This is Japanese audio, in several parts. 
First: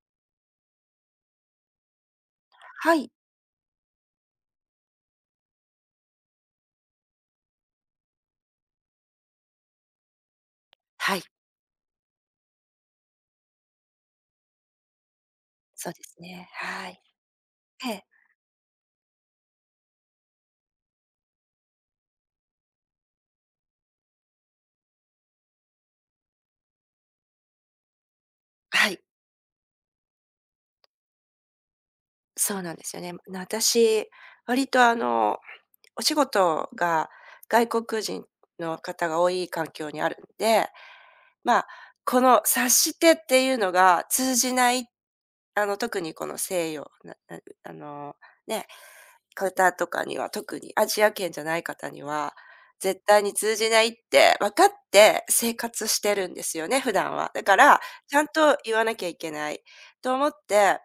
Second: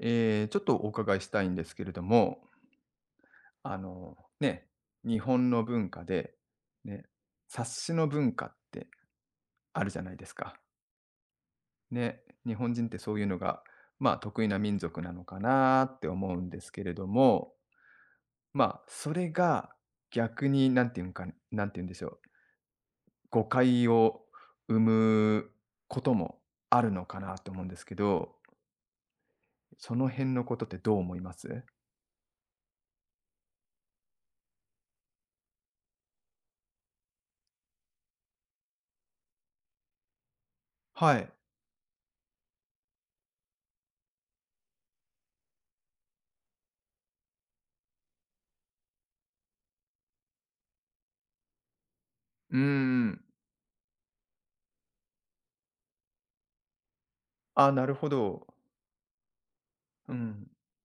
ちょっとお伺いしたいんですけれども、はい。ね、日本の文化で、ね、察しの文化ってあるじゃないですか。はい、ね、日本人ってそういうのが、まあ、得意な民族なのかなそうっでてす思うね。んですけはれい。ども、ええ、まあ、それが逆になんていうんでしょう、誤解を生むこともあるのかなと思うんですけど、はい、その辺のことってどう思います？そうなんですよね。私、割とお仕事が外国人の方が多い環境にあるんで、はい。まあ、この察してっていうのが通じないっ特にこの西洋、ななあの、ね、方とかには、特にアジア圏じゃない方には、うー絶対ん。に通じないって分かって生活してるんですよね、普段は。だかあ、ら、なるほちゃんど。と言わなきゃいけないうと思っん。て、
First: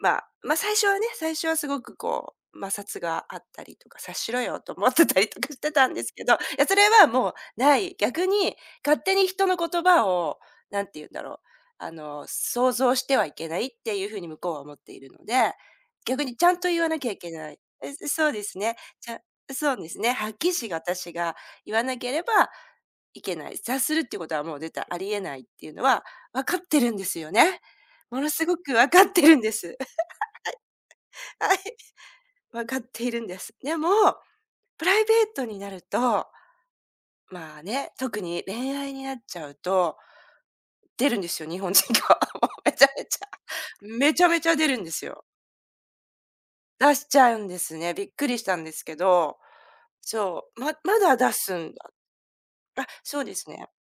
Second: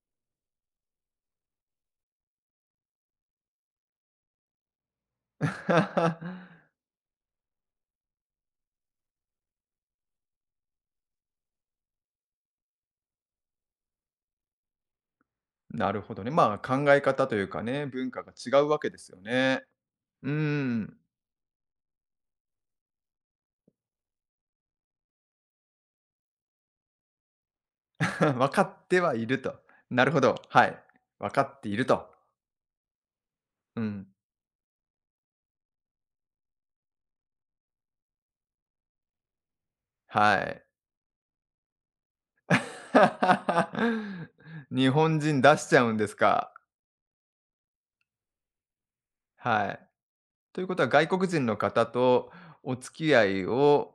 まあ、最初はすごくこう、摩擦があったりとか、察しろよと思ってたりとかしてたんですけど、いや、そ れはもうない。逆に勝手に人の言葉を、なんて言うんだろう、想像してはいけないっていうふうに向こうは思っているので、なるほど逆ね。にちゃまあ、んと言わ考なえきゃい方けというない。かね、え、文化そがうです違うね。わけですよね。そうですね、うはーっきりしがん。私が言わなければいけない。察するっていうことはもう絶対ありえないっていうのは分かってるんですよね。ものす分ごかくっ分てかっはているるんでと。す。なるほど、はい。分 かはい、っていると。分かっているんです。でうも、ん、プライベートになると、まあね、特に恋愛になっちゃうと、はい。出るんですよ、日本人が。もうめちゃめちゃ、めちゃめちゃ出 るん日です本よ。人出しちゃうんですか。出しちゃうんですね。びっくりしたんですけど、はい。そとう、いうことはま外だ国出人すのん方だ。とおあ、付きそ合うでいすね。を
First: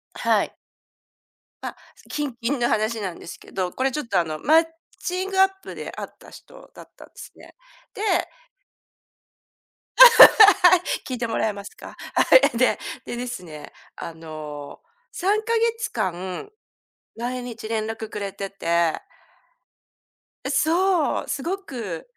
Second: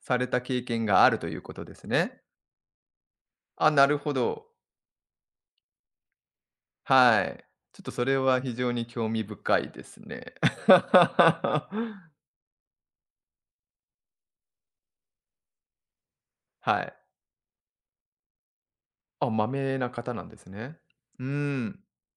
されたはい。経験があるということまであ、すね。近々の話なんですけあ、ど、こなれるちょっほとど。マッチングアップで会った人だったんではすい。ね。ちょっとで、 それは非常に興味深いですね。はい、聞いてもらえますか？はい。でですね、3か月間はい。毎日連絡くれてて、あ、まめな方なんですね。そうーう、すごん、く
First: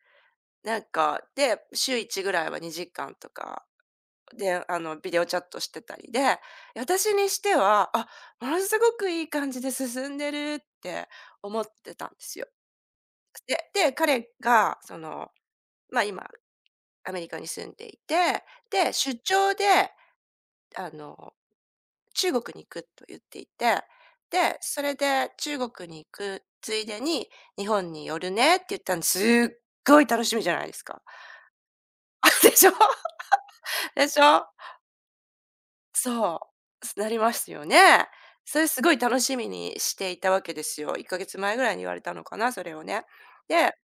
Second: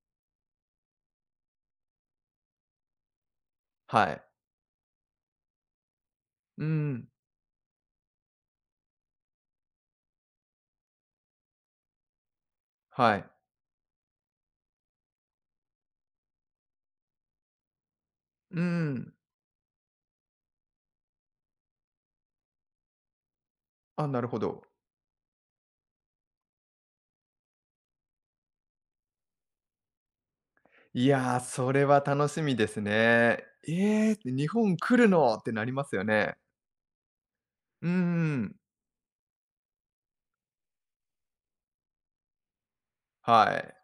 なんか、で、週1ぐらいは2時間とか、はい。で、ビデオチャットしてたりで、うーん、私にしては、あ、ものすごくいい感じで進んでるって思ってたんですよ。はい。彼がその、ま、今アメリカに住んでいて、うーで、ん、出張で、あの中国に行くと言っていて、あ、なるほで、ど。それで中国に行くついでに日本に寄るねって言ったんですっごい楽しみじゃないですか。い やー、それは楽あしみででしょ？すね。で「ええ、しょ？日本来るの？」ってなりますよね。そう、なりますよね。うんん。それすごい楽しみにしていたわけですよ。1ヶ月前ぐらいに言われたのかな、それをね。はい。で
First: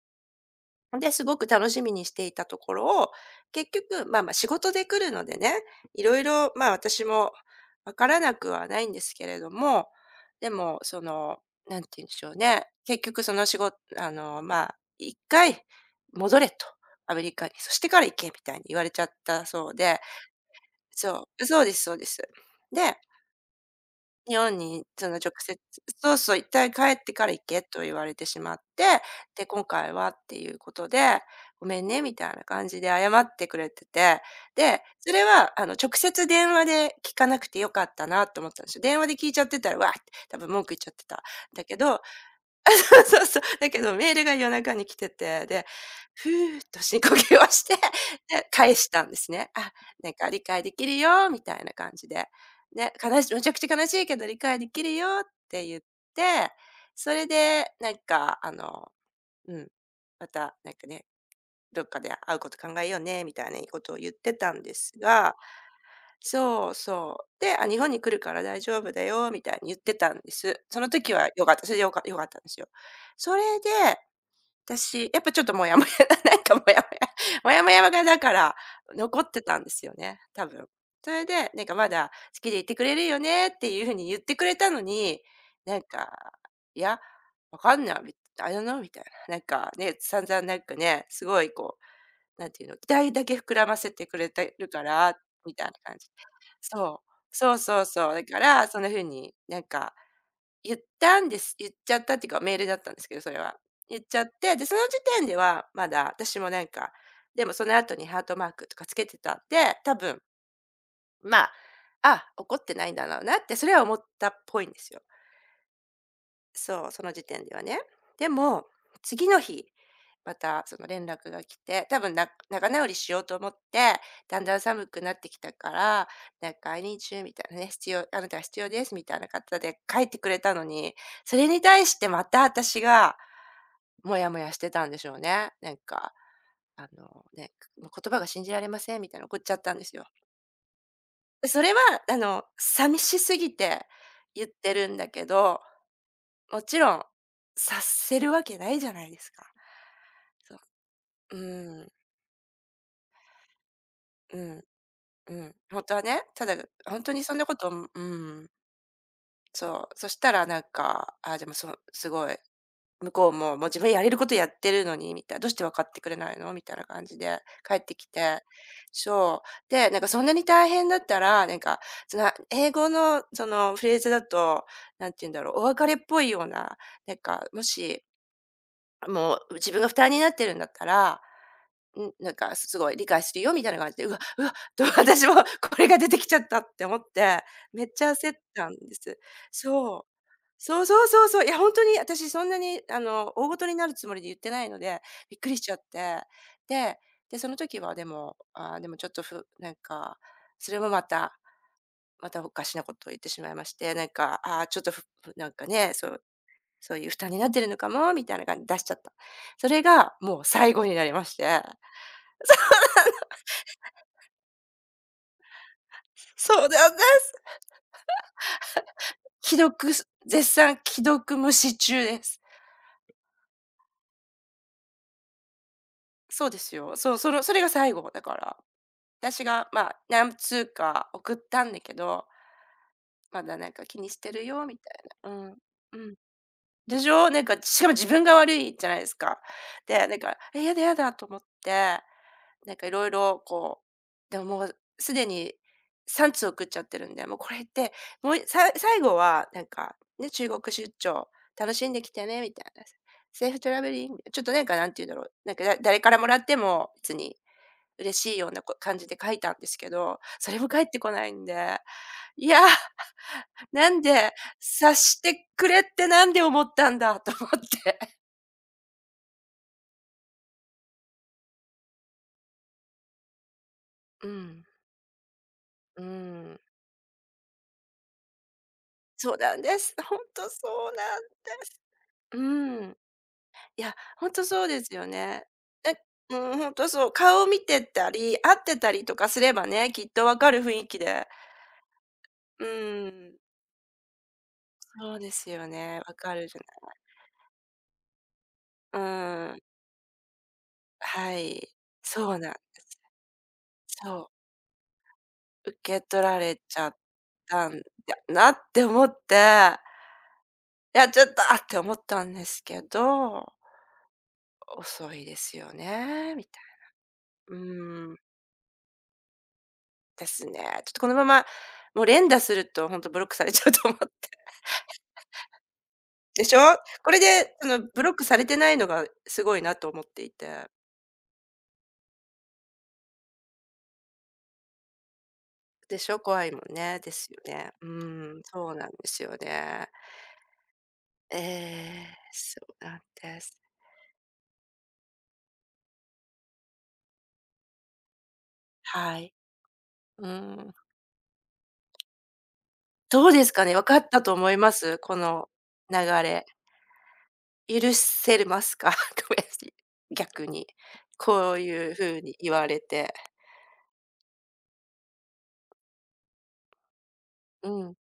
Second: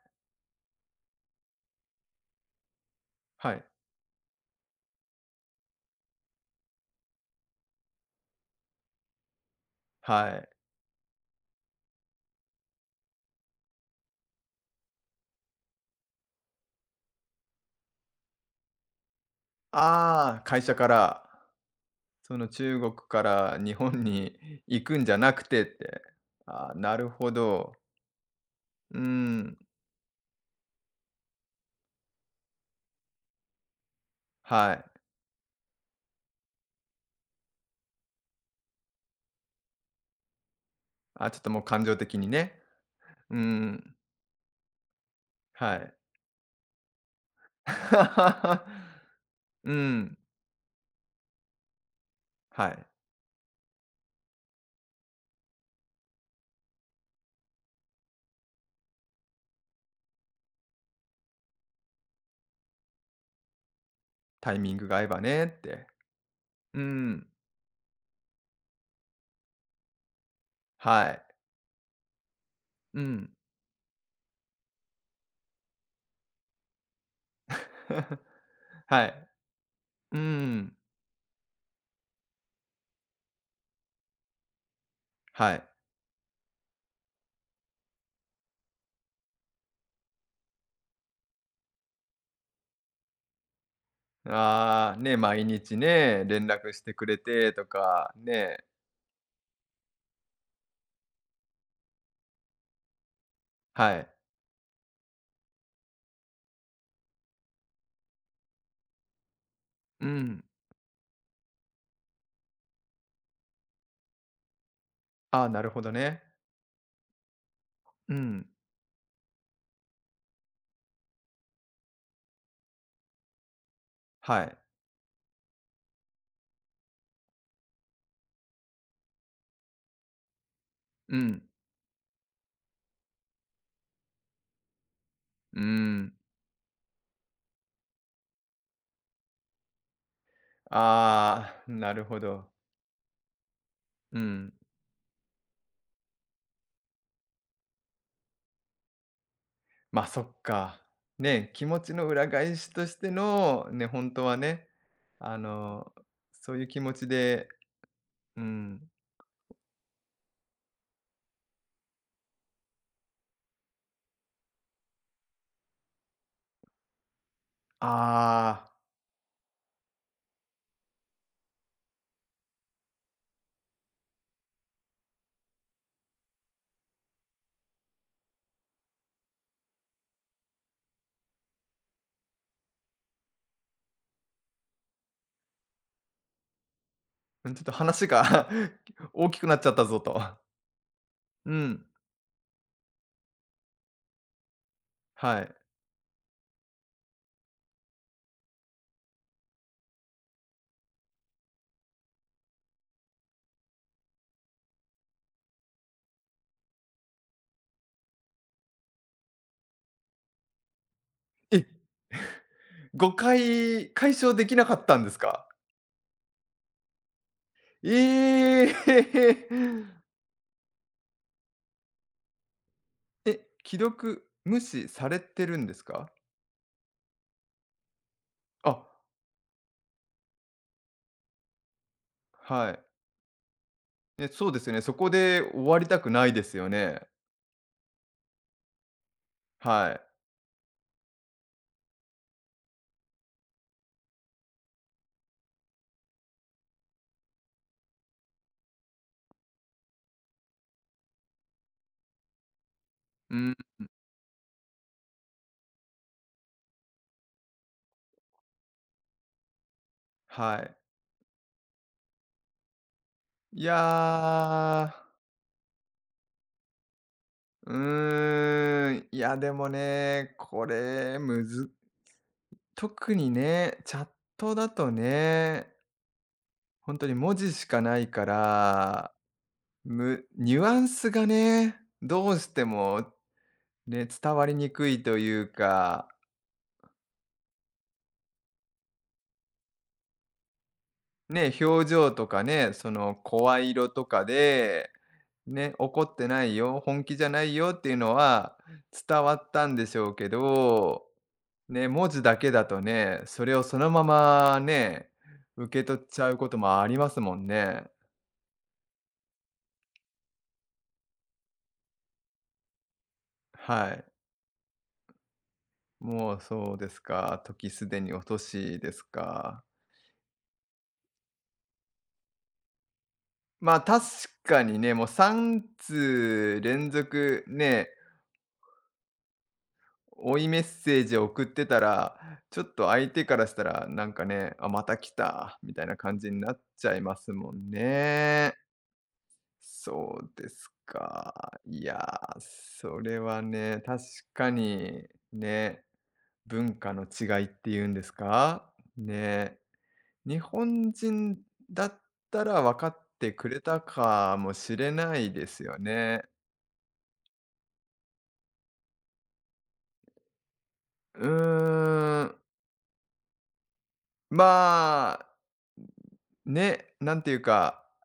すごく楽しみにしていたところを、はい。結局、まあまあ仕事で来るのでね、いろいろ、まあ私もわからなくはないんですけれども、はでい。も、その、なんて言うんでしょうね、結局その仕事、まあ、一回戻れと、アメリカに、そしてから行けみたいに言われちゃったそうで、ああ、会社かそら、う、そうです、そうです。その中国で、から日本に日本行にくんそじのゃ直なく接てって。そうそう、「一あ回あ、帰なっるてかほら行け」ど。と言われてしまっうーて、でん。「今回は」っていうことで「ごめんね」みたいな感じで謝ってくれてて、はい。で、それは直接電話で聞かなくて良かったなと思ったんですよ。電話で聞いちゃってたら、わーって多分文句言っちゃってた。あ、ちょっともうだけ感情ど、的にね。そううーそう。だけどん、メールが夜中に来てて、で、はい。ふーっと深呼吸をして、で、返し たんですね。うあ、なんん、か理解できるよみたいな感じで。はい。ね、悲しいむちゃくちゃ悲しいけど理解できるよって言って、それでなんかうん、またなんかね、どっかで会うこと考えようねみたいなことを言ってたタイんミでングすが合えばが、ねって。そううそん、う。で、あ、日本に来るから大丈夫だよみたいに言ってたんです。そのは時い。は良かった。それで良かったんですよ。うん。それで私、やっぱちょっとモヤモヤ、 なんかモヤモヤモヤモがだから、は残い。ってたんですようね、多分。ん、それで、なんかまだ「好きでいてくれるよね」っていう風に言ってくれたのに、はい。なんか「いや、わかんない、I don't know」みたいな。なんかね、散々なんかね、すごいこう、なんていうの、期待だけ膨らませてくれてるかああ、ね、ら毎みたいな日感じ。ね、連絡してそくう。れてそうとそうか、そう。だかね、ら、そんな風になんか言ったんです。言っちゃったっていうか、メールだったんですけど、それは。は言っい。ちゃって、で、その時点ではまだ私もなんか、でもその後にハートマークとかつけてたんで、多う分、ん。まあ、あ、怒ってないんだろうなって、それは思ったっぽいんですよ。ああ、なるほどね。そう、その時点ではね。うでん。も、次の日、またその連絡が来て、多分仲直りしようと思って、だはんだい。ん寒くなってきたから、なんか、I need you みたいなね、必要あなたは必要ですみたいな方で書いてくれたのに、うそん。れに対してまた私が、モヤモヤしてたんでしょうね。うーなんん。か、ね、もう言葉が信じられませんみたいな怒っちゃったんですよ。あそあ、れは、なるほど。寂しすぎてう言っん。てるんだけど、もちろん、察せるわけないじゃないですか。ま、あそっそか。う。ね、気持うん、ちの裏返しとしての、ね、本当はうん、ね、うあん。本の、当はね、たそだ、ういう気持本ち当にそんなでことううん、ん、そう。そしたらなんか、あ、でも、そう、すごい、向こうも、もう自分やれることやってるのに、みたいな「どうして分かってくれないの？」みたいな感じで帰ってきて、ああ、そう。で、なんかそんなに大変だったら、なんか、その、英語のそのフレーズだと、なんて言うんだろう、お別れっぽいような、なんか、もし、もう自分が負担になってるんだったら、うん、なんかすごい理解するよみたいな感じで、うわ、うわ、と私も これが出てきちゃったって思って、うん、ちょっとめっち話ゃ焦っが たんで す。大きくなっちゃったぞそう。と。そうそうそうそう。いうや、本当ん、に私そんなに大事になるつもりで言ってないので、びっはくい。りしちゃって。で、で、その時はでも、あーでもちょっとなんか、それもまたまたおかしなことを言ってしまいまして、なんか、ああ、ちょっとなんかね、そういう負担になってるのかもみたいな感じで出しちゃった。それがもう最後になりましえ、て。誤解解消できなかったんですか？そうだよね。ええ 既読す絶賛既読無視中です。え、既読無視されてるんですか？そうですよ。そう、それが最後だから。あ、私が、まあ、何通か送ったんだけど、はい。まだなんか気にしえ、てるそうでよすよみね。たそいこな。うでん。終わりうたくん。ないですよでね。しょ？なんかしかも自分が悪いじゃないですか。はい。で、なんか、え、やだやだと思ってなんかいろいろこう、でももうすでに3通送っちゃってるんで、もうこれって、もうさ最後はなんか、ね、中国出張楽しんできてねみたいな、うセーん、フトラベリング、ちょっとなんかなんて言うんだろう、なんか誰からもらっても別に嬉しいような感じで書いたんですけど、それはもい。返ってこないんで、いや、いなんでや察してくれってなんで思ったんだと思っー、うて。ーん、いや、でもね、これ、むず特にね、チャッうトん、だとね、うん、本当に文字しかないから、そうなんです。ほんむとニュアンそうスなんがでね、す。どううしてーん。もいや、ね、ほん伝とわりそうにでくすいよといね。うえかうん、ほんとそう。顔を見てたり、会ってたりとかすればね、きっと分かる雰囲気で。ね、表情とかうね、そーのん。声色とかで、そうですよね、ね、怒分ってかなるいじゃよ、ない。本気じゃないよっていうのはう伝わっーん。たんでしょうけど、はい。ね、文字そだうなけんでだとす。ね、それをそのまそまね、う、受受け取けっち取ゃうらことれちもあゃっりますもんたんね。だなって思って、いや、ちょっと、あって思ったんですけど、はい。遅いですよね、もうみたい。そうですか。う時すでにーん。お年ですか。ですね。ちょっとこのまま、もう連打するとほんとブロックされちゃうまあと思っ確て。かにね、もう3でし通ょ？連これ続で、そのね、ブロックされてないのがすごいなと思ってい追いて。メッセージを送ってたら、ちょっと相手からしたら、なんかね、あ、また来た、みたいなでし感ょ、じに怖いなもっんちゃね。いでますすよもんね。うーん、ね。そうなんですよね。そうですえか。いやえ、ー、そうなそんれではす。ね、確かに、ね、文化の違いっていうんですかはい。ね。う日ーん。本人だったら分かっどてうでくすれかね、た分かったとか思もいましれす？こないでのすよ流ね。れ。許せれますか？ごめんなさい。逆に。うこういう風ーん、に言われて。まあ、ね、なんていううかん。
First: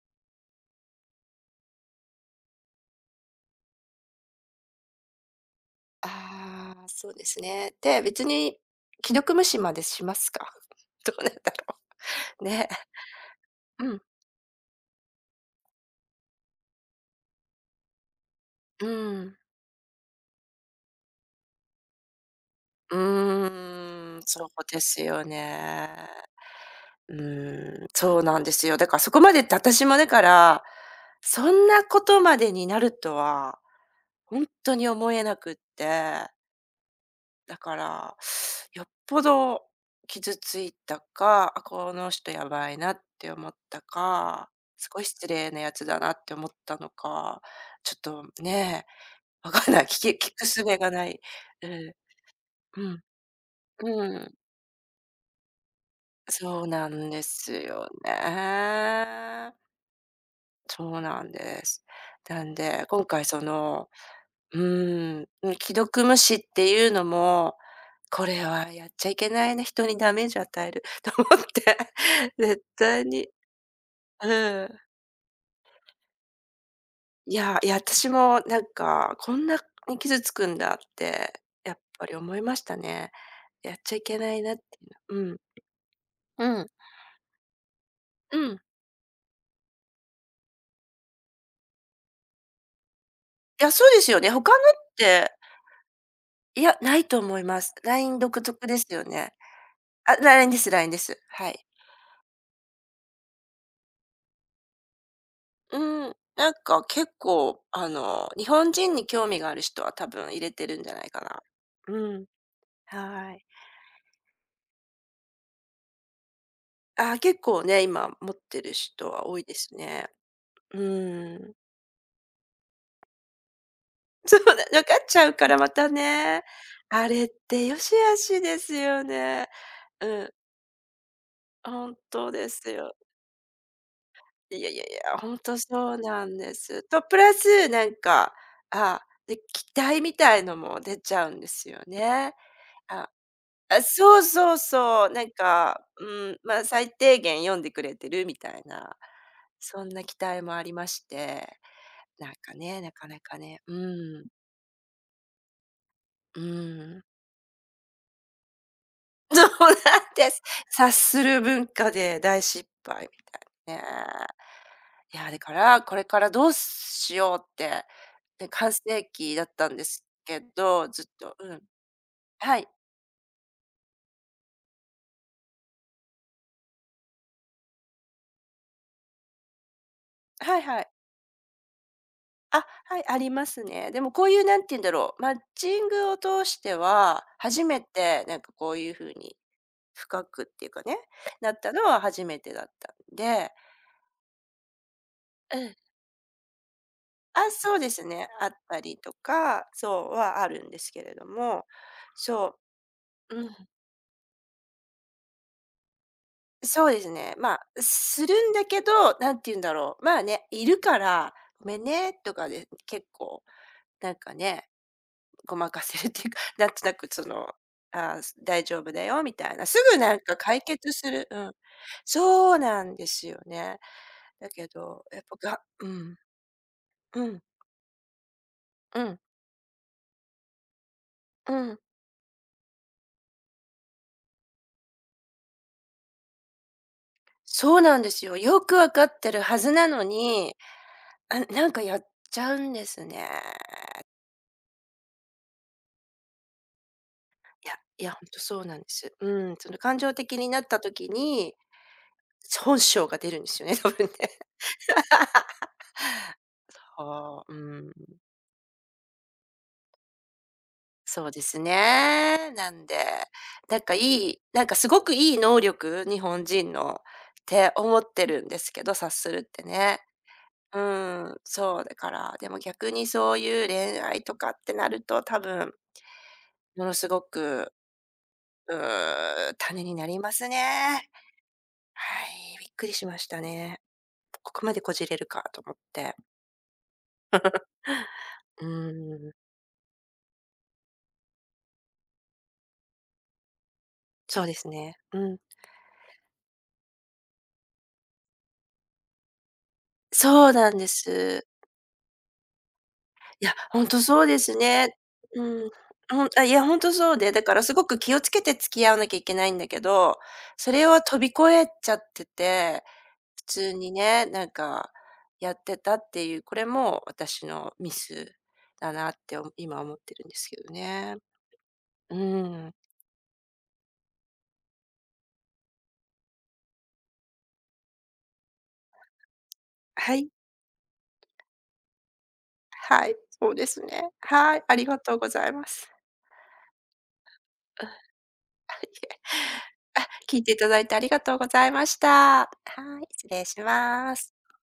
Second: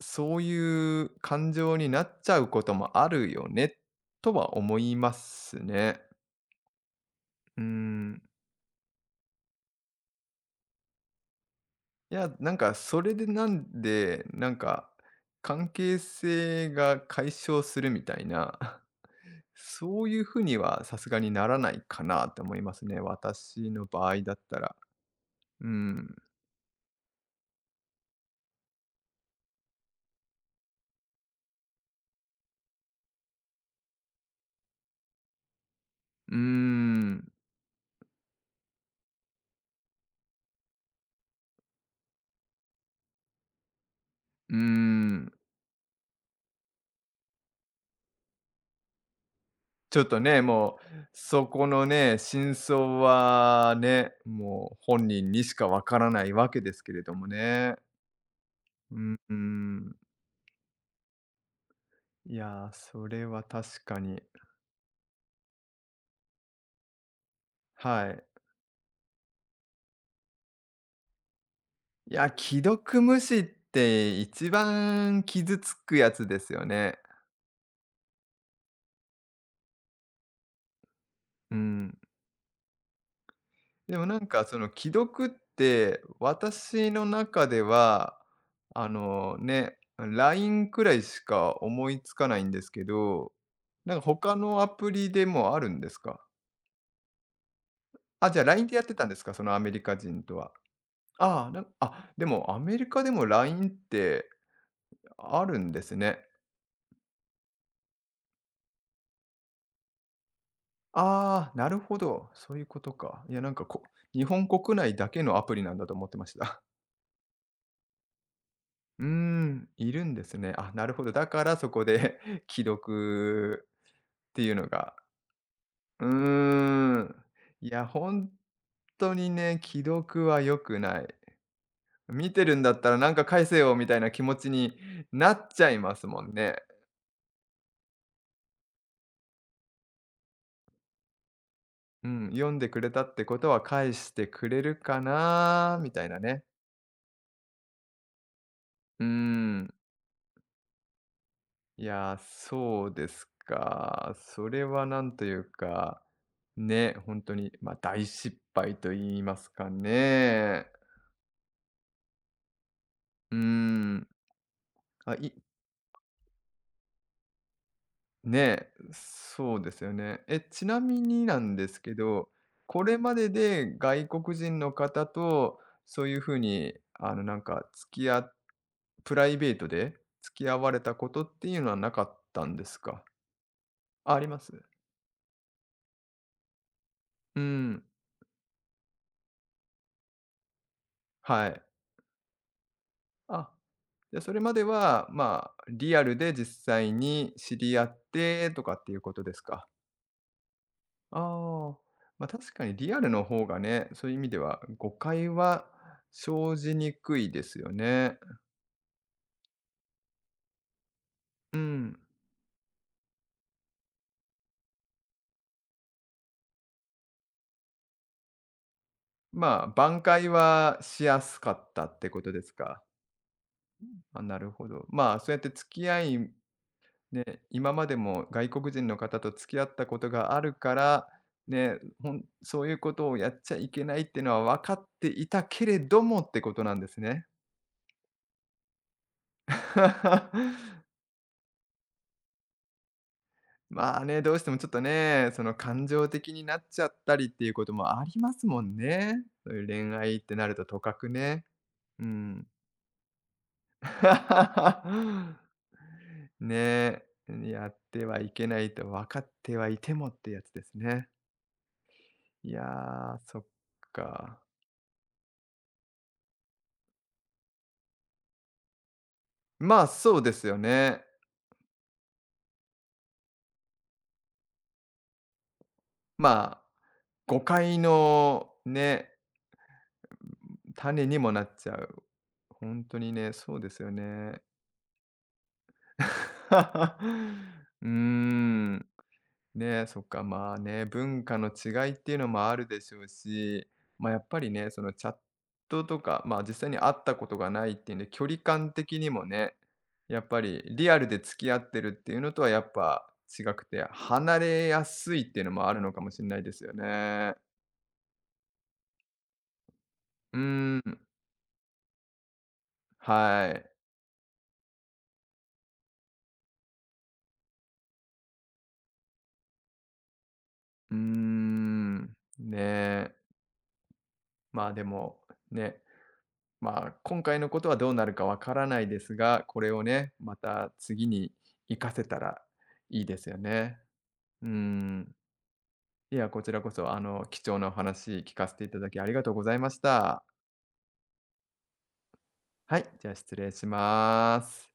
そういう感情になっちゃうこともあるよね、とは思いますね。ああ、そうですうね。で、ん。別に既読無視までしますか？どうなんだろいや、う。なんね。かそれでなんうん、で、なんか関係性が解消するみたいな、うん。そういうふうにはさすがにならないかなと思いますうね。私の場ー合ん、だっそうたら。ですようね。ん。うーん、そうなんですよ。だからそこまでって私もだから、そんなことまでになるとは本当に思えなくって。うーん。だから、よっぽど傷ついたか、あ、この人やばいなって思ったか、うーすごい失ん。礼なやつだなって思ったのか、ちょっとね、わかんない。ちょっと聞ね、く術もがう、ない。そこうのん。ね、真う相はね、ん。うん。もう本人にしかわからないわけそうですなけれんどでもすね。ようん、うね。ん。そうなんです。いなんや、で、今それ回はそ確の、かに。うーん、うん、既読無視っていうのもはい。これはやっちゃいけないね、人にダメージ与える と思って、いや、既絶読対無に視ってう一ん。番傷つくやつですよね。いや、いや、私もなんか、こんなに傷つくんだって、うやっん。ぱり思いましたね。やっちゃでいもなけんないかなっそてのい既う読のっうん。てうん。私の中では、うん。あのね、LINE くらいしか思いつかないんですけど、いや、そうなんでかすよね。他他のっのアプリでて、もあるんですかいや、ないと思います。LINE あ、じ独ゃあ LINE 特ででやっすてよたんですね。かそのアメリカあ、人と LINE は。です LINE です。あはあ、ない。んあ、でもアメリカでも LINE ってあるんうですん。ね。なんか結構、あの、日本人に興味がある人は多分入れてるんじゃないかああ、なるな。ほうん。ど。そういうことか。いはや、い。なんかこ、日本国内だけのアプリなんだと思ってました。あー結構ね、今持ってるうー人は多いでん、すいるね。んですね。あ、うなるほど。だかん。らそこで 既読 っそてういうなの、の分が。かっちゃうからまたうーね。あん。れっていよや、し悪本しですよ当にね。ね、既う読ん、は良くない。本当見てでるんすだったよ。らなんか返せよみたいな気持ちいやいにやいや、な本っ当ちゃいまそうすもなんんでね。す。と、プラスなんか、あで、期待みたいのも出ちゃうんですようん、ね。読んでくれたあ、ってことはあ、返しそうてくそうれるかそう、なんなか、みたういなん、ね。まあ、最低限読んでくれてるみたいな、うん。そんな期待もありまして。いやー、なんかね、そなうでかなすかね、うか。ん、それはなんというか、うね、ん。本当に、まあ、大失敗と言い まそうすかなんです。ね。察する文化で大失敗みうーたいなね。ん。あ、いや、いだから、これからどうしようって、で、ね、半世紀だっそうたでんすでよすね。え、けちなど、みずっにと、なうんん。ですけど、はい。これまでで外国人の方とそういう風に、なんか付き合プライベートで付き合はいわれはい。たことっていうのはなかったんであ、すはか？い、ありますね。でもあ、あこりうまいうす？なんて言うんだろう、マッチングを通しては、う初めん。てなんかこういう風に、深くっていうかね、はなっい。たのは初めてだったんあでで、それまでは、まうあ、ん。リアルで実際にあ、知そりう合でっすね。あてっとかたっていりうとことですか。か、そうはあるんですけれあども、あ、まあ、確そかにリアルのう、う方ん、がね、そういう意味では誤解は生じそにうですくいね。でますあ、よね。するんだけど、なんて言うんだろう、まあね、いるから、うごめんん。ねとかで結構なんかね、ごまかせるっていうか、なんとなくその、あー大丈夫だよみたいまな、あ、すぐ挽なん回か解は決しすやるすうかん。ったってことでそすうか。なんですよね。あ、なだるけほど。ど、まやあ、っそうやってぱが付うき合ん、いうね、ん、今までも外国人のうん、方と付き合ったことがあるから、うね、ん。ほんそういうことをやっちゃいけないっていうのは分かっていたけれどもってことなんですね。そうなんですよ。よくわかってるはずなのに あ、なんかやっちゃうんですね。まあね、どうしてもちょっとね、その感情的になっちゃったりっていうこいとや、もあいや、ほりんまとすもそうんなんです。ね。うそうん、いうその恋感情愛って的なにるなとっとたかく時ね。に、うん。本性が出るんですよね、多分ね。ねはあ、え、うやっん、てはいけないと分かってはいてもってやつですね。そうですね。いやなんで、ー、そっなんかいか。い、なんかすごくいい能力、日本人のって思ってるんですけど、察するってまあ、ね。そうですようね。ん、そうだから、でも逆にそういう恋愛とかってなると多分、まあ、ものすご誤く、解のうね、ーん、種になります種ね。にもなっちゃう。はい、びっ本くり当しにましね、たそうでね。すよね。ここまでこじれるかと思って。うーうん。ーん、ね、そっか、まあね、文化の違いっていうのもあるでしょうし、ま、やっぱそうりですね、そのね。チャッうん。トとか、まあ、実際に会ったことがないっていうんで、距離感的にもね、やっぱそうりなんでリアルで付す。き合ってるっていうのとはやっぱ違いや、くほて、んとそう離ですれやね。すいっていうのうもん。あるのかもしほれんないあ、いですや、よほんとそうで、ね。だからすごく気をつけて付き合わなきゃいけないんだけど、うそーれん、を飛び越えちゃってて、普はい。通にね、なんかやってたっていう、これも私のミスだなってお今思ってるんですけどうーね。ん、うーねん。え。まあでも、ね、まあ今回のことはどうなるかわからないですが、これをね、はい。また次に活かせたらいいはでい、すよそうでね。すね。うーはい、ありがん。とうございます。いや、こちらこそ、貴重なお話聞かせていた いだきありがとうえ、ございました。聞いていただいてありがとうございました。ははい、い、じゃあ失失礼礼しします。ます。